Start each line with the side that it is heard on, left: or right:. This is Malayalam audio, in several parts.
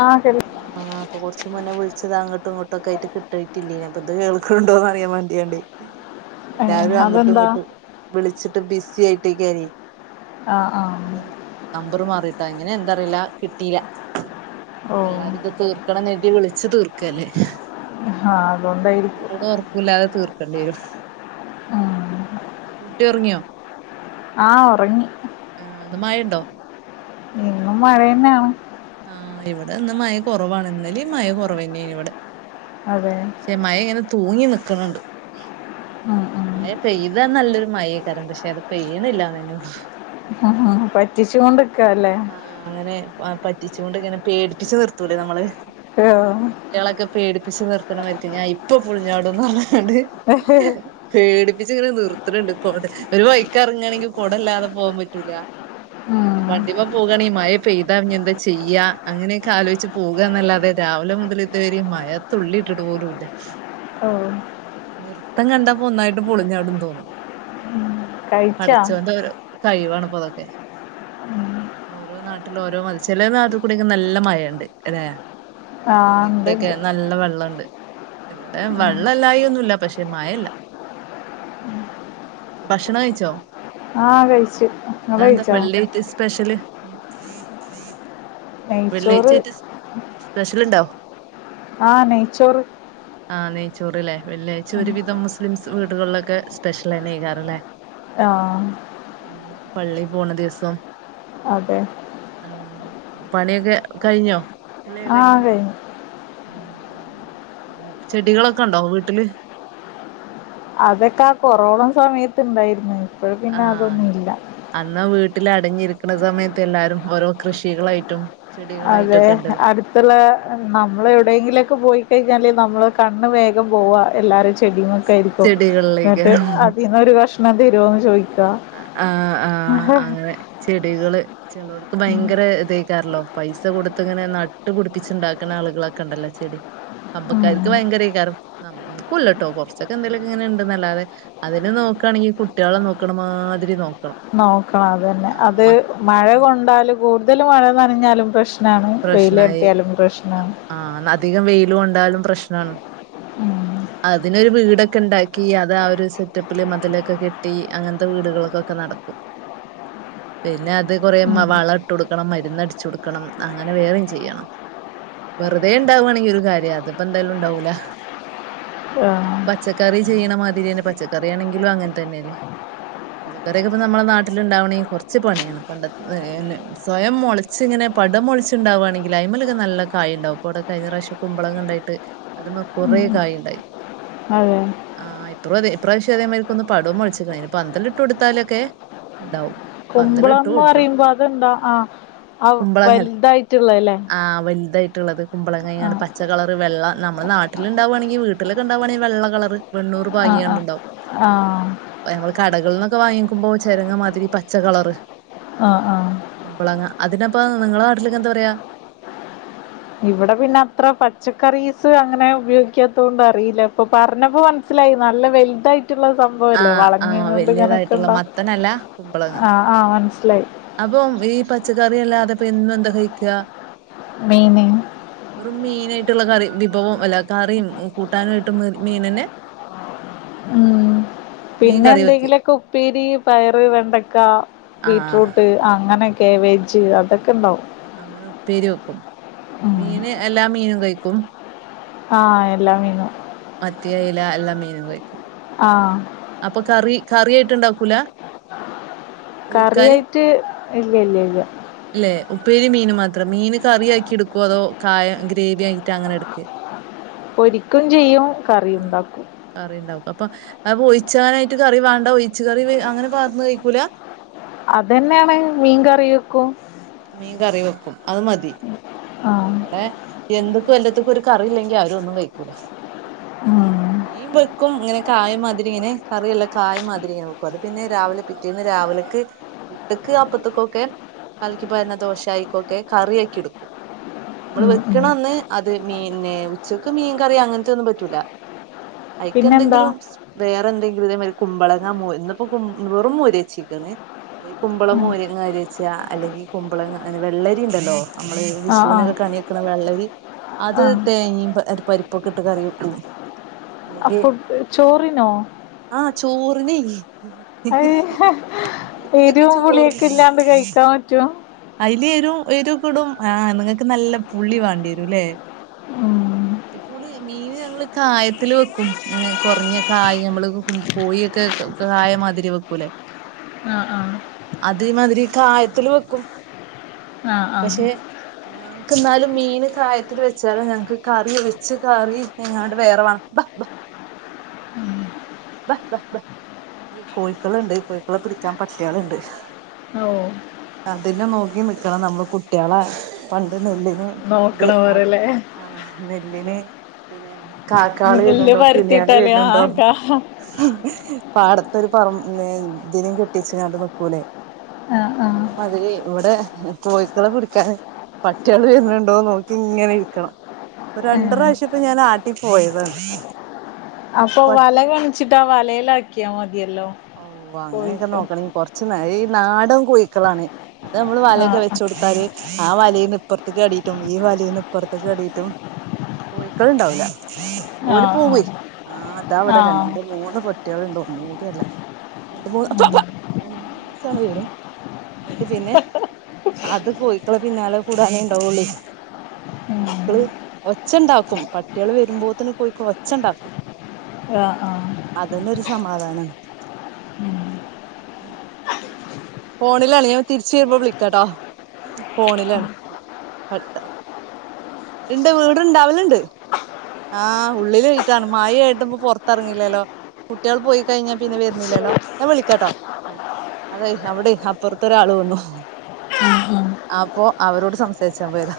left: ആഹ് കേ
right: ആഹ ആഹ് ഇപ്പോ കൊറച്ച് മുന്നേ വിളിച്ചതാ അങ്ങോട്ടും ഇങ്ങോട്ടും ഒക്കെയായിട്ട കിട്ടിട്ടില്ലേനു ആ അപ്പം ഇത് കേൾക്കുന്നുണ്ടോന്ന് അറിയാൻ വേണ്ടിയാണ്ടി എല്ലാരും അങ്ങോട്ടും
left: അതെന്താ
right: ഇങ്ങോട്ടും വിളിച്ചിട്ട് ബിസി ആയിട്ടിരിക്കാരി
left: ആഹ ആഹ
right: നമ്പർ മാറിയിട്ടോ എങ്ങനെ എന്താന്നറില്ല കിട്ടീല്ല
left: ഓ
right: എല്ലാരും ഇത് തീർക്കണംന്ന് ണ്ടി വിളിച്ചു തീർക്കല്ലേ
left: ആഹ്
right: പ്പൊ
left: അതുകൊണ്ടായിരിക്കും
right: ഊണും ഉറ ക്കുല്ലാതെ തീർക്കണ്ടി വരും
left: ഉം
right: കുട്ടി ഉറങ്ങിയോ
left: ആഹ ഉറങ്ങി
right: ആ ന്താ മയണ്ടോ
left: ഇന്നും മഴയന്നെയാണ്
right: ആ ഇവിടെ ഇന്ന് മയ കുറവാണ് ഇന്നലെയും മയ കുറവെന്നെനു ഇവിടെ
left: അതെ
right: മയ ഇങ്ങനെ തൂങ്ങി നിൽക്കണ് ണ്ട്
left: ഉം ഉം
right: മയ പെയ്താ നല്ലൊരു മയൊകാണ് പക്ഷെ അത് പെയ്യണില്ലാന്നന്നെ ഉള്ളൂ
left: ഹഹാ പറ്റിച്ചോണ്ടിക്ക അല്ലേ
right: ആഹ് അങ്ങനെ പറ്റിച്ചോണ്ട് ഇങ്ങനെ പേടിപ്പിച്ച് നിർത്തൂലേ നമ്മള്
left: ആഹ്
right: കുട്ടികളൊക്കെ പേടിപ്പിച്ച് നിർത്തണമായിരിക്ക ഞാൻ ഇപ്പൊ പൊളിഞ്ഞാടൂന്ന് പറഞ്ഞാണ്ട്
left: പറ്റിച്ചുകൊണ്ടിക്കാ അല്ലേ? ആഹ്
right: പേടിപ്പിച്ചിങ്ങനെ നിർത്തണണ്ട്‌ കൊട ഒരു വഴിക്ക് എറങ്ങണെങ്കി കൊടയില്ലാതെ പോകാൻ പറ്റൂല [unintelligible]
left: ഉം
right: വണ്ടിമ്മെ പോകാണെങ്കി മഴ പെയ്താ ഇനി എന്താ ചെയ്യാ? അങ്ങനെയൊക്കെ ആലോചിച്ച് പോക എന്നല്ലാതെ രാവിലെ മുതല് ഇതുവരിം മഴത്തുള്ളി ഇട്ടിട്ട് പോലുല്ല.
left: ആഹ്
right: നിർത്തം കണ്ടപ്പം ഒന്നായിട്ട് പൊളിഞ്ഞാടും തോന്നും.
left: കഴിച്ചാ
right: പടച്ചോൻ്റെ ഓരോ കഴിവാണിപ്പം അതൊക്കെ ഓരോ നാട്ടില് ഓരോ മാരി ചെലനാട്ടിൽ കൂടൊക്കെ നല്ല മഴണ്ട്ല്ലെ
left: ആഹ് ഉണ്ട്
right: ഇതീക്കൂടെക്കെ
left: ഉണ്ട്
right: നല്ല വെള്ളണ്ട് ഇവിടെ വെള്ളം ഇല്ലായികയൊന്നും ഇല്ല പക്ഷെ മഴ ഇല്ല ഭക്ഷണം കഴിച്ചോ?
left: ആഹ് കഴിച്ചു നിങ്ങള്
right: ഇന്നെന്താ
left: കഴിച്ചോ
right: വെള്ളിയായിട്ട് സ്പെഷ്യല്.
left: നെയ്ച്ചോറ്
right: വെള്ളിയാഴ്ചായിട്ട് സ്പെഷ്യൽ ഇണ്ടോ?
left: ആ നെയ്ച്ചോറ്
right: ആഹ് നെയ്ച്ചോറ്ല്ലേ വെള്ളിയാഴ്ച ഒരു വിധം മുസ്ലിംസ് വീടുകളിലൊക്കെ സ്പെഷ്യലന്നെ അയ്ക്കാരല്ലേ
left: ആഹ്
right: ഉം പള്ളിയിൽ പോണ ദിവസം
left: അതെ
right: ഉം പണി ഒക്കെ കഴിഞ്ഞോ കുളിയൊക്കെ കഴിഞ്ഞു. ഉം ഉം ചെടികളൊക്കെ ഉണ്ടോ വീട്ടില്
left: അതൊക്കെ ആ കൊറോണ സമയത്ത് ഉണ്ടായിരുന്നു
right: ആന്ന് അന്നാ വീട്ടിൽ അടഞ്ഞിരിക്കുന്ന സമയത്ത് എല്ലാരും ഓരോ കൃഷികളായിട്ടും
left: അതെ
right: ചെടികളായിട്ടൊക്കെ ഉണ്ടല്ലേ
left: അടു ത്തുള്ള നമ്മൾ എവിടെയെങ്കിലൊക്കെ പോയിക്കഴിഞ്ഞാലെ നമ്മള് കണ്ണ് വേഗം പോവ എല്ലാരും ചെ ടിമ്മക്കയ്രിക്കും എന്നിട്ട്
right: ചെടികളിലേക്കാരം
left: അതീന്നൊരു കഷ്ണം തരോന്ന് ചോയിക്ക
right: ആഹ് ആഹ് അങ്ങനെ ചെടികള് ചെലോർക്ക് ഭയങ്കര ഇതയ്ക്കാരല്ലോ പൈസ കൊടുത്ത് ഇങ്ങനെ നട്ട്പിടിപ്പിച്ചുണ്ടാക്കുന്ന ആളുകളൊക്കെ ഉണ്ടല്ലോ ചെടി
left: ഉം
right: കമ്പക്കാർക്ക് ഭയങ്കരയ്ക്കാരം [unintelligible] ഉം ഇൻക്കൂല്ലട്ടോ കൊറച്ചൊക്കെ എന്തെലൊക്കെ ഇങ്ങനെണ്ട്‌ന്നല്ലാതെ അതിനെ നോക്കാണെങ്കി കുട്ട്യാളെ നോ ക്ക്ണ മാതിരി നോക്കണം
left: നോക്കണം അതന്നെ
right: ആഹ്
left: അത്
right: മ
left: മഴ കൊണ്ടാല് കൂടുതൽ മഴ നനഞ്ഞാലും പ്രശ് നാണ്
right: പ്രശ്നായി
left: വെയിലട്ടിയാലും പ്രശ്‌നാണ്
right: ആഹ് ന്ന അധികം വെയില് കൊണ്ടാലും പ്രശ്നാണ്
left: ഉം
right: അതിനൊരു വീടൊക്കെ ഇണ്ടാക്കി അത് ആ ഒരു സെറ്റപ്പില് മതിലൊക്കെ കെട്ടി അങ്ങനത്തെ വീടുകള്ക്കൊക്കെ നടക്കും
left: [inaudible]
right: പിന്നത് കൊറേ വളം ഇട്ട് കൊടുക്കണം മരുന്നടിച്ചു കൊടുക്കണം അങ്ങനെ വേറെയും ചെയ്യണം വെറുതെ ഇണ്ടാവാണെങ്കി ഒരു കാര്യ അതിപ്പോ എന്തായാലും ഉണ്ടാവൂല്ല അത്
left: ആഹ്
right: പച്ചക്കറി ചെയ്യണ മാതിരെന്നെ പച്ചക്കറി ആണെങ്കിലും അങ്ങനെ തന്നല്ലേ പച്ചക്കറിക്കെ ഇപ്പ നമ്മളെ നാട്ടിലുണ്ടാവണെ കൊറച്ച് പണിയാണ് പണ്ടത്തെ ഏനെ സ്വയം മൊളച്ചിങ്ങനെ പടോം മൊളച്ചുണ്ടാവാണെങ്കില് അയിമ്മലൊക്കെ നല്ല കായിണ്ടാവും പ്പോ വ്ടെ കഴിഞ്ഞ പ്രാവ്യശം കുമ്പളങ്ങ ഉണ്ടായിട്ട് അതുമ്മെ കുറെ കായിണ്ടായി
left: അതെ
right: ആഹ് ഇപ്പറുതെ ഇപ്രാവശ്യം അതേമാതിരിക്ക്‌ ഒന്ന് പടോം മൊളച്ചിക്ക്‌ണ് അയിന് പന്തല് ഇട്ട് കൊടുത്താലൊക്കെ ഇണ്ടാവും
left: കുമ്പളംന്ന് പറയുമ്പോ അതെന്താ ആ അ വലുതായിട്ടുള്ളല്ലേ
right: ആ വലുതായിട്ടുള്ളത് കുമ്പളങ്ങ ങ്ങനാണ്
left: ആഹ്
right: പച്ച കളറ് വെള്ള നമ്മള് നാട്ടിലുണ്ടാവാണെങ്കി വീട്ടിലൊക്കെ ഉണ്ടാവുവാണെ വെള്ളക്കളറ് വെണ്ണൂറ്
left: ആഹ് ആഹ്
right: ഭാഗ്യാണ്ടിണ്ടാവും
left: ആഹ്
right: നമ്മള് കടകളന്നൊക്കെ വാങ്ങിക്കുമ്പോ ചെറങ്ങ മാതിരി പച്ച കളറ്
left: ആ ആ
right: കുമ്പളങ്ങ അതിനിപ്പോ നിങ്ങളെ നാട്ടിലേക്ക് എന്താ പറയാ
left: ഇവിടെ പിന്നെ അത്ര പച്ചക്കറീസ് അങ്ങനെ ഉപയോഗിക്കാത്തോണ്ട് അറിയില്ല ഇപ്പൊ പറഞ്ഞപ്പോ മ സ്സിലായി നല്ല വലുതായിട്ടുള്ള സംഭവല്ലേ
right: ആഹ്
left: വളഞ്കൊ
right: ആഹ്
left: ണ്ട് ഇങ്ങനെ ക്
right: വലിയതായിട്ടുള്ള
left: ണ്ടാവും
right: മത്തനല്ല
left: ആ മനസ്സിലായി
right: അപ്പൊ ഈ പച്ചക്കറി അല്ലാതെപ്പ എന്നും എന്താ കഴിക്കുക
left: മീന്
right: ഒറു മീനായിട്ടുള്ള കറി വിഭവം അല്ല കറിയും കൂട്ടാനുയിട്ട് മീനന്നെ
left: ഉം
right: മീൻ
left: പിന്നെ
right: കറി വെക്ക്
left: എന്തെങ്കിലൊക്കെ ഉപ്പേരി പയറ് വെണ്ടക്ക
right: ആഹ്
left: ബീറ്റ്റൂട്ട് അങ്ങനെ കാവേജ് അതൊക്കെണ്ടാവും
right: അങ്ങനെ ഉപ്പേരി വെക്കും
left: ഉം
right: മീന് എല്ലാ മീനും കഴിക്കും
left: ആ എല്ലാം മീനും
right: മത്തി അയില എല്ലാം മീനും കഴിക്കും
left: ആ
right: അപ്പൊ കറി കറിയായിട്ട് ഇണ്ടാക്കൂല ഒഴിക്കാന്
left: കറിയായിട്ട് ഇല്ലല്ലല്ല
right: ഇല്ലേ ഉപ്പേരി മീന് മാത്രം മീന് കറിയാക്കി എടുക്കുവോ അതോ കായം ഗ്രേവി ആയിട്ടാ അങ്ങനെ എടുക്ക്
left: പൊരിക്കും ചെയ്യും കറി
right: ആഹ്
left: ഇണ്ടാക്കും
right: കറി ഇണ്ടാവും അപ്പൊ അപ്പൊ ഒഴിച്ചാനായിട്ട് കറി വേണ്ട ഒഴിച്ച് കറി അങ്ങനെ പാന്ന് കഴിക്കൂല
left: അതന്നെണ് മീൻ കറി വെക്കും
right: മീൻ കറി വെക്കും അത് മതി
left: ആഹ്
right: ഇവടെ എന്ത്ക്കു എല്ലത്തുക്കും ഒരു കറിയില്ലെങ്കി ആരു ഒന്നു കൈകൂലാ
left: ഉം
right: മീൻ വ ക്കും ങ്ങനെ കായമാതിരിങ്ങെനെ കറിയുള്ള കായമാതിരി ങ്ങനെ വെക്കും അത് പിന്നെ രാവിലെ പിറ്റേന്ന് രാവിലക്ക് പുട്ടക്ക് അപ്പത്ത്ക്കൊക്കെ കലക്കി പാര്ണ ദോശ അയ്ക്കൊക്കെ കറിയാക്കിട്ക്കും മ്മള്
left: ഉം ഉം
right: വെക്കന്ന് അത് മീന്നെ ഉച്ചക്ക് മീൻ കറി അങ്ങനത്തെ ഒന്നും പറ്റൂല
left: പിന്നെന്താ
right: അയിക്കെന്തെങ്കിലും വേറെന്തെങ്കിലും തേമാതിരി കുമ്പളങ്ങ മൂ ഇിന്നിപ്പോ വെറും മോരേച്ചിക്കാണ് നി കുമ്പളം മോരിങ്ങ കരി വെച്ചാ അല്ലെങ്കി കുമ്പളങ്ങ വെള്ളരി ണ്ടല്ലോ? നമ്മള്
left: ആഹ്
right: വിഷുവിനൊക്കെ
left: ആഹ്
right: കണി വെക്കണ വെള്ളരി അത്
left: ആഹ്
right: തേങ്ങി പരിപ്പൊക്കെ ഇട്ട് കറി വെക്കും ഇല്ലെങ്കി
left: അപ്പൊ ചോറിനോ
right: ആഹ് ചോറിനെയ്
left: എരുവും പുളിയൊക്കെ
right: ചോറിന്
left: ഇല്ലാണ്ട് കയിക്കാൻ പറ്റോ
right: അയില് എരും എരൊക്കെടും ആഹ് നിങ്ങക്ക് നല്ല പുള്ളി വേണ്ടിയരുല്ലേ
left: ഉം
right: ന്റെ പുളി മീന് ഞങ്ങള് കായത്തില് വെക്കും ങ്ങനെ കൊറഞ്ഞ കായ മ്മള് കോഴിയൊക്കെ ക്ക കായമാതിരി വെക്കൂലേ
left: ആ
right: അതേമാതിരി കായത്തില് വെക്കും
left: ആഹ് ആഹ്
right: പക്ഷെ ഞങ്ങക്ക് ന്നാലും മീന് കായത്തില് വെച്ചാലെ ഞങ്ങക്ക് കറി വെച്ച് കറി എങ്ങാണ്ട് വേറെ വാണം ബാ ബാ
left: ഉം
right: കോയ്ക്കളുണ്ട് കോയ്ക്കളെ പിടിക്കാൻ പട്ട്യാള്ണ്ട്
left: ഓഹ്
right: അതിനെ നോക്കി നിക്കണം നമ്മള് കുട്ട്യാളെ പണ്ട് നെല്ല് [unintelligible] ഇത്
left: നോക്കണ
right: ആടി
left: പോലല്ലേ
right: ആഹ് നെല്ലിന് പിന്നെ കാക്കാള്
left: നെല്ല്
right: വെര്ന്നുണ്ടോ കിളിയേള്
left: പരത്തിയിട്ടാല്
right: വെര്ന്നുണ്ടോ
left: ആഹ് കാ
right: പാടത്തൊരു പറം നെ ഇതിനേം കെട്ടി വെച്ചാണ്ട് നിക്കൂലെ?
left: ആഹ് ആഹ്
right: അതേ മാതിരി ഇവടെ കോയ്ക്കളെ പിടിക്കാന് പട്ട്യേള് വെര്ന്നുണ്ടോ നോക്കി ഇങ്ങനെ ഇരിക്കണം ഇപ്പ രണ്ട്
left: ഏഹ്
right: പ്രാവശ്യപ്പൊ ഞാൻ നാട്ടി പോയതാണ്
left: അപ്പൊ
right: പ
left: വല കാണിച്ചിട്ടാ വലേലാക്കിയാ മതിയല്ലോ?
right: ഔ അങ്ങനെക്കെ
left: കോഴിക്കോ
right: നോക്കണെ കൊറച്ച് നേ ഈ നാടൻ കോയ്ക്കളാണ് അത് നമ്മള് വലെക്കെ
left: ആഹ് ആഹ്
right: വെച്ചോട് ട്ടാല് ആ വലെന്ന് ഇപ്പൊർത്ത്ക്ക് ചാടീട്ടും ഈ വലേന്ന് ഇപ്പർത്ത്ക്ക് ചാടീറ്റും കോയ്ക്കള്ണ്ടാവൂല്ല ഓല് പോവേയ്‌
left: ആഹ്
right: ആ ഇതാ
left: ആഹ്
right: ഇവടെ
left: ആഹ്
right: രണ്ട് മൂന്ന് പട്ട്യേള്ണ്ട് ഒന്നും കൂടിയല്ല രണ്ട് മൂന്ന് ഒന്നിച്ചാണ് വരും ഇന്നിട്ട് പിന്നെ അത് കോയ്ക്കളെ പിന്നാലെ കൂടാനേ ഇണ്ടാവുള്ളെയ്
left: ഉം
right: കോയ്ക്കള് ഒച്ച ഇണ്ടാക്കും പട്ട്യേള് വരുമ്പോത്തന് കോയ്ക്ക ഒച്ച ഇണ്ടാക്കും
left: ആഹ് ആഹ്
right: അതന്നൊരു സമാധാനാ ഫോണിലാണ് ഞാൻ തിരിച്ച് വെരുമ്പോ വിളിക്കാട്ടോ ഫോണിലാണ് [unintelligible] ഇണ്ട് വീട്ണ്ടാവലുണ്ട് ആഹ് ഉള്ളിലായിട്ടാണ് മയെ ആയിട്ട് ഇപ്പോ പൊറത്തെറങ്ങില്ലല്ലോ? കുട്ട്യേള് പോയി കയിഞ്ഞാ പിന്നെ വെര്ന്നില്ലല്ലോ ഞാൻ വിളിക്കാട്ടോ ആഹ് അതെയ് അവടെയ് അപ്പൊറത്തൊരാള് വന്നു
left: ഉം ഉം
right: അപ്പൊ അവരോട് സംസാരിച്ചാൻ പോയതാ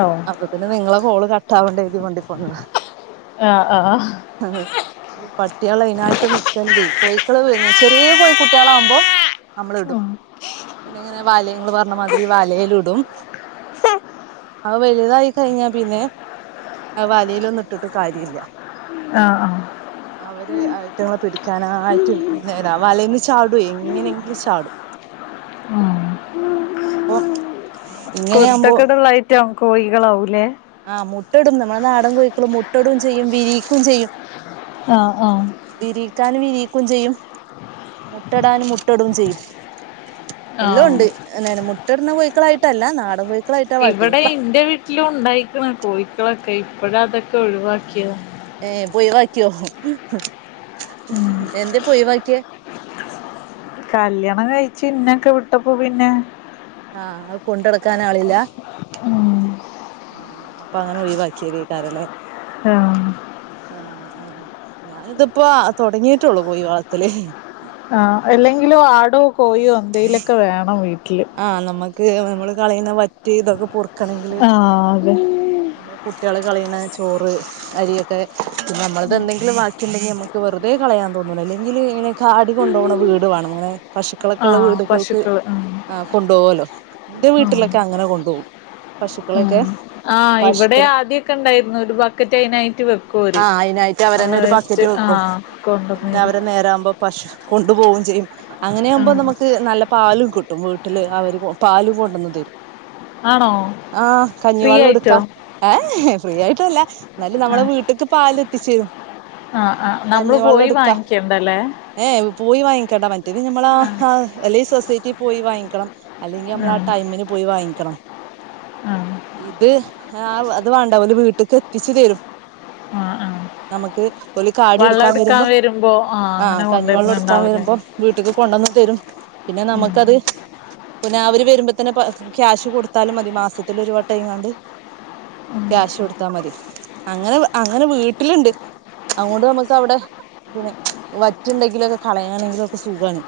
left: ഓഹ്
right: അപ്പത്തിന് നിങ്ങളെ കോള് കട്ടാവണ്ട കരുതി മണ്ടി പോന്നതാ
left: ആഹ് ആഹ്
right: അതെ ഈ പട്ടിയാള് അയിനായിട്ട് നിക്കണ്ടെ കോഴിക്കള് [unintelligible] ചെറിയ കോഴി കുട്ട്യാള് ആവുമ്പോ നമ്മള് ഇടും പിന്നെ ഇങ്ങനെ വലെങ്ങള് ഇങ്ങള് പറഞ്ഞ മാതിരി വലേലിടും. അത് വലുതായി കഴഞ്ഞാ പിന്നെ അത് വലയിലൊന്നും ഇട്ടിട്ട് കാര്യല്ല
left: ആഹ് ആഹ്
right: അവര് ഐറ്റങ്ങളെ പിടിക്കാനായിട്ട് നേരാ വലേന്ന് ചാടുവേ എങ്ങനെയെങ്കിലും ചാടും
left: ഉം
right: അപ്പൊ ഇങ്ങനെയാവുമ്പോ
left: കുരുത്തക്കെട് ഇള്ള ഐറ്റം കോഴികളാവൂല്ലേ
right: ആഹ് മുട്ടടും നമ്മളെ നാടൻ കോഴിക്കൾ മുട്ടടും ചെയ്യും വിരിക്കും ചെയ്യും
left: ആഹ് ആഹ്
right: വിരിക്കാൻ വിരിക്കും ചെയ്യും മുട്ടടാൻ മുട്ടടും ചെയ്യും എല്ലോം
left: ആഹ്
right: ഉണ്ട് [unintelligible] മുട്ടട്ന്ന കോഴിക്കളായിട്ടല്ല നാടൻ കോയി
left: ഇവിടെ ഇന്റെ വീട്ടിലു ഉണ്ടായിക്കണ് കോഴിക്കളൊക്കെ ഇപ്പഴാ അതൊക്കെ ഒഴിവാക്കിയെ
right: ഏഹ് ഇപ്പ ഒയിവാക്കിയോ എന്തേ ഇപ്പ ഒയിവാക്കിയെ
left: കല്യാണം കയിച്ച് ഇന്നൊക്കെ വിട്ടപ്പോ പിന്നെ
right: ആഹ് അത് കൊണ്ടടക്കാൻ ആളില്ല ആഹ് അപ്പ അങ്ങനെ ഒയിവാക്കിയെ തേക്കാരം ല്ലേ
left: ആഹ്
right: ആഹ് ആഹ് ഞാനിതപ്പോ ആഹ് തൊടങ്ങിട്ടുള്ളൂ കോയി വളത്തല്
left: ആഹ് അല്ലെങ്കിലോ ആടോ, കോയോ എന്തേലൊക്കെ വേണം വീ
right: ആഹ നമ്മക്ക് നമ്മള് കളയുന്ന വറ്റ് ഇതൊക്കെ പൊറുക്കണങ്കില്
left: ആഹ് അതെ
right: നമ്മള് കുട്ട്യാള് കളിണ ചോറ് അരിയൊക്കെ പിന്നെ നമ്മളത് എന്തെങ്കിലും ബാക്കിണ്ടെങ്കി നമുക്ക് വെറുതെ കളയാൻ തോന്നു ല്ല അല്ലെങ്കില് ഇ കാടി കൊണ്ടണ വീട് വേണം ഇങ്ങനെ പശുക്കളൊക്കെ ഉള്ള
left: ആഹ്
right: വീട്കൾക്ക്
left: പശുക്കള്
right: ആഹ് കൊണ്ടോവുല്ലോ എന്റെ
left: ആഹ്
right: വീട്ടിലൊക്കെ അങ്ങനെ കൊണ്ടോകും
left: ഉം
right: പശുക്കളെക്കെ
left: ആഹ് ഇവടെ ആദ്യൊക്കെ ഉണ്ടായിരുന്നു ഒരു ബക്കറ്റ് അതിനായിറ്റ് വെ
right: ആഹ് അയിനായിട്ട് അവരന്നെ ഒരു ബക്കറ്റ് വെക്കും
left: ആഹ്
right: പിന്നെ
left: കൊണ്ടന്നേരും
right: അവര് നേരാകുമ്പോം പശു കൊണ്ടു പോവും ചെയ്യും അങ്ങനെയാകുമ്പോ
left: ആഹ്
right: നമ്മക്ക് ക്ക് നല്ല പാലും കിട്ടും വീട്ടില് അവര് പാലും കൊണ്ടന്ന് തരും
left: ആണോ
right: ആഹ്
left: ഫ്രീ
right: കഞ്ഞിവെള്ളം
left: ആയിട്ടോ
right: ഇട്ക്കാ ഏ ഫ്രീ ആയിട്ടല്ല ന്നാലും നമ്മളെ
left: ആഹ്
right: വീട് ക്ക് പാൽ എത്തിച്ചരും
left: ആഹ് ആഹ് നമ്മൾ പോയി വാങ്ങിക്കേണ്ട ല്ലേ
right: ഏ പോയി വാങ്ങിക്കണ്ട മറ്റേത് നമ്മള അല്ലെ സൊസൈറ്റിൽ പോയി വാങ്ങിക്കണം അല്ലെങ്കി നമ്മൾ ആ
left: ആഹ്
right: ടൈമിന് പോയി വാങ്ങിക്കണം
left: ആഹ്
right: ഇത് ആഹ് അത് വേണ്ട വീട്ട്ക്ക് എത്തിച്ച് തരും
left: ആഹ് ആഹ്
right: നമക്ക് ഓൽ കാടി
left: വള്ളം
right: ടുക്കാൻ
left: എടുക്കാൻ
right: വരുമ്പോ
left: അങ്ങനെ
right: ആഹ് കഞ്ഞി വെള്ളം എടുക്കാ
left: കൊണ്ടുവരുന്നുണ്ടാവൂലേ
right: വരുബം വീട്ട്ക്ക് കൊണ്ടന്ന്തരും പിന്നെ
left: ഉം
right: നമുക്കത് പിന്നെ അവര് വരുമ്പോത്തന്നെ ക്യാഷ് കൊടുത്താലും മതി മാസത്തിലരു വട്ടം ആയികണ്ട്
left: ഉം
right: ക്യാഷ് കൊടുത്താ മതി അങ്ങനെ അങ്ങനെ വീട്ടിൽ ണ്ട് അതുകൊണ്ട് നമുക്ക് അവിടെ പിന്നെ വറ്റുണ്ടെങ്കിൽ കളയാ യാണെങ്കിൽ ക്കെ സുഖാണ്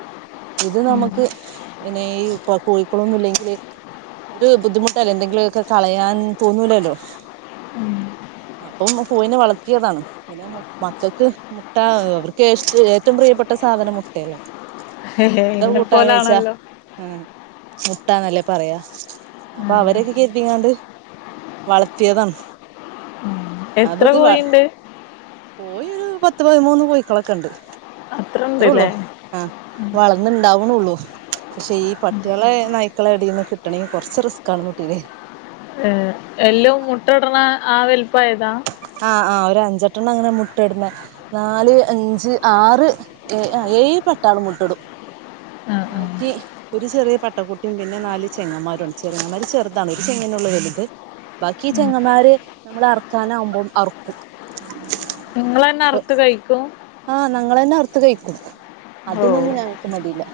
right: ഇത്
left: ഉം
right: നമക്ക് പിന്നെ ഈ കോഴിക്കളൊന്നും ഇല്ലെങ്കില് ഒരു ബുദ്ധിമുട്ടല്ലേ എന്തെങ്കിലൊക്കെ കളയാൻ തോന്നൂലല്ലോ അപ്പം മ്മ കോഴിനേ വളതിയതാണ് മക്കക്ക് മുട്ട അവർക്ക് ഏറ്റവും പ്രിയപ്പെട്ട സാധനം മുട്ടയല്ലേ എന്താ
left: എന്നെ
right: കൂട്ടാന്ന് ചോച്ചാ
left: പോലാണല്ലോ
right: ആഹ് മുട്ടന്നല്ലേ പറയാ അപ്പൊ
left: ഉം
right: അവരൊക്കെ കെർത്തിങ്ങാണ്ട് വളർത്തിയതാണ്
left: ഉം എത്ര
right: അപ്പത്
left: കോഴിണ്ട്
right: കോഴൊരു പത്ത് പതിമൂന്ന് കോഴക്കളൊക്കെ ഇണ്ട് അത്രേ ഉള്ളൂ
left: അത്രണ്ട്ല്ലേ
right: ആഹ് വളർന്ന്ണ്ടാവുണള്ളൂ പക്ഷെ ഈ പട്ടികളെ നായ്ക്കള എടീന്ന് കിട്ടണെങ്കി കൊറച്ച് റിസ്ക് ആണ് കുട്ടീല്ലേ
left: ഏ എലം മുട്ടടണ ആഹ് വലപ്പമായതാ
right: ആഹ് ആഹ് ഒരു അഞ്ചെട്ടെണ്ണം അങ്ങനെ മുട്ട ഇടുന്ന നാല് അഞ്ച് ആറ് ഏ ഏയ് പട്ടാളും മുട്ടടും
left: ആ ആ
right: ബാക്കി ഒരു ചെറിയ പട്ടക്കുട്ടിയും പിന്നെ നാല് ചെങ്ങന്മാരുണ്ട് ചെറങ്ങമാര് ചെറുതാണ് ഒരു ചെങ്ങനുള്ളു വല്ത് ബാക്കി ചെങ്ങമാര് നമ്മള് അറക്കാനാവകുമ്പോം അറക്കും
left: നിങ്ങളന്നെ അറ്ത്ത് കഴിക്കും
right: ആഹ് ഞങ്ങൾ തന്നെ അർത്ത് കഴിക്കും
left: ഓ
right: അതിനൊന്നും ഞങ്ങക്ക് മടിയില്ല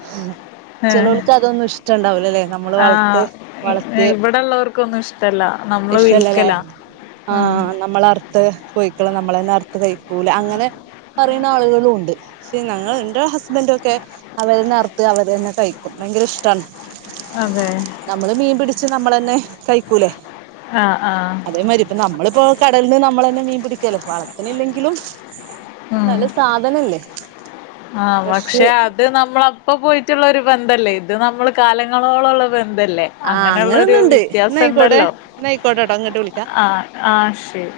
left: ഏ
right: ചെല്ലോല്ക്ക് അതൊന്നും ഇഷ്ടണ്ടാവില്ല ല്ലേ നമ്മള്
left: ആ
right: വളർത്ത് വളർത്തി
left: ഇവിടെള്ളവർക്കൊന്നും ഇഷ്ടല്ല നമ്മള്
right: ഇഷ്ടല്ലല്ലേ
left: വിൽക്കലാ ഉം
right: ആഹ് നമ്മള അർത്ത കോയിക്കള നമ്മള തന്നെ അറത്ത് കഴിക്കൂല അങ്ങനെ പറയുന്ന ആളുകളും ഉണ്ട് പക്ഷെ ഞങ്ങൾ എന്റെ ഹസ്ബൻറ ഒക്കെ അവരനെ അർ അവര് തന്നെ കഴിക്കും ഭയങ്കര ഇഷ്ടാണ്
left: അതെ
right: നമ്മള് മീൻ പിടിച്ച് നമ്മളന്നെ കഴിക്കൂലേ
left: ആഹ് ആഹ്
right: അതേമാതി ഇപ്പ നമ്മളിപ്പോ കടലിൽ നിന്ന് നമ്മള തന്നെ മീൻ പിടിക്കല്ലെ വളത്തിനില്ലെങ്കിലും പക്ഷെ നല്ല സാധനല്ലേ
left: ആഹ
right: ഫ്രഷ്
left: പക്ഷെ അത് നമ്മള ഇപ്പൊ പോയിട്ടുള്ള ഒരു ബന്ധല്ലേ ഇത് നമ്മള് കാലങ്ങളോളള്ള ബന്ധ അല്ലേ
right: ആ
left: അങ്ങനെയുള്ളൊരു
right: അങ്ങനൊന്നുണ്ട്
left: വ്യത്യാസം
right: ന്നായിക്കോട്ടെ
left: ഉണ്ടല്ലോ
right: ന്നായിക്കോട്ടെട്ടോ ഇങ്ങട്ട് വിളിക്കാ
left: ആഹ ആ ശരി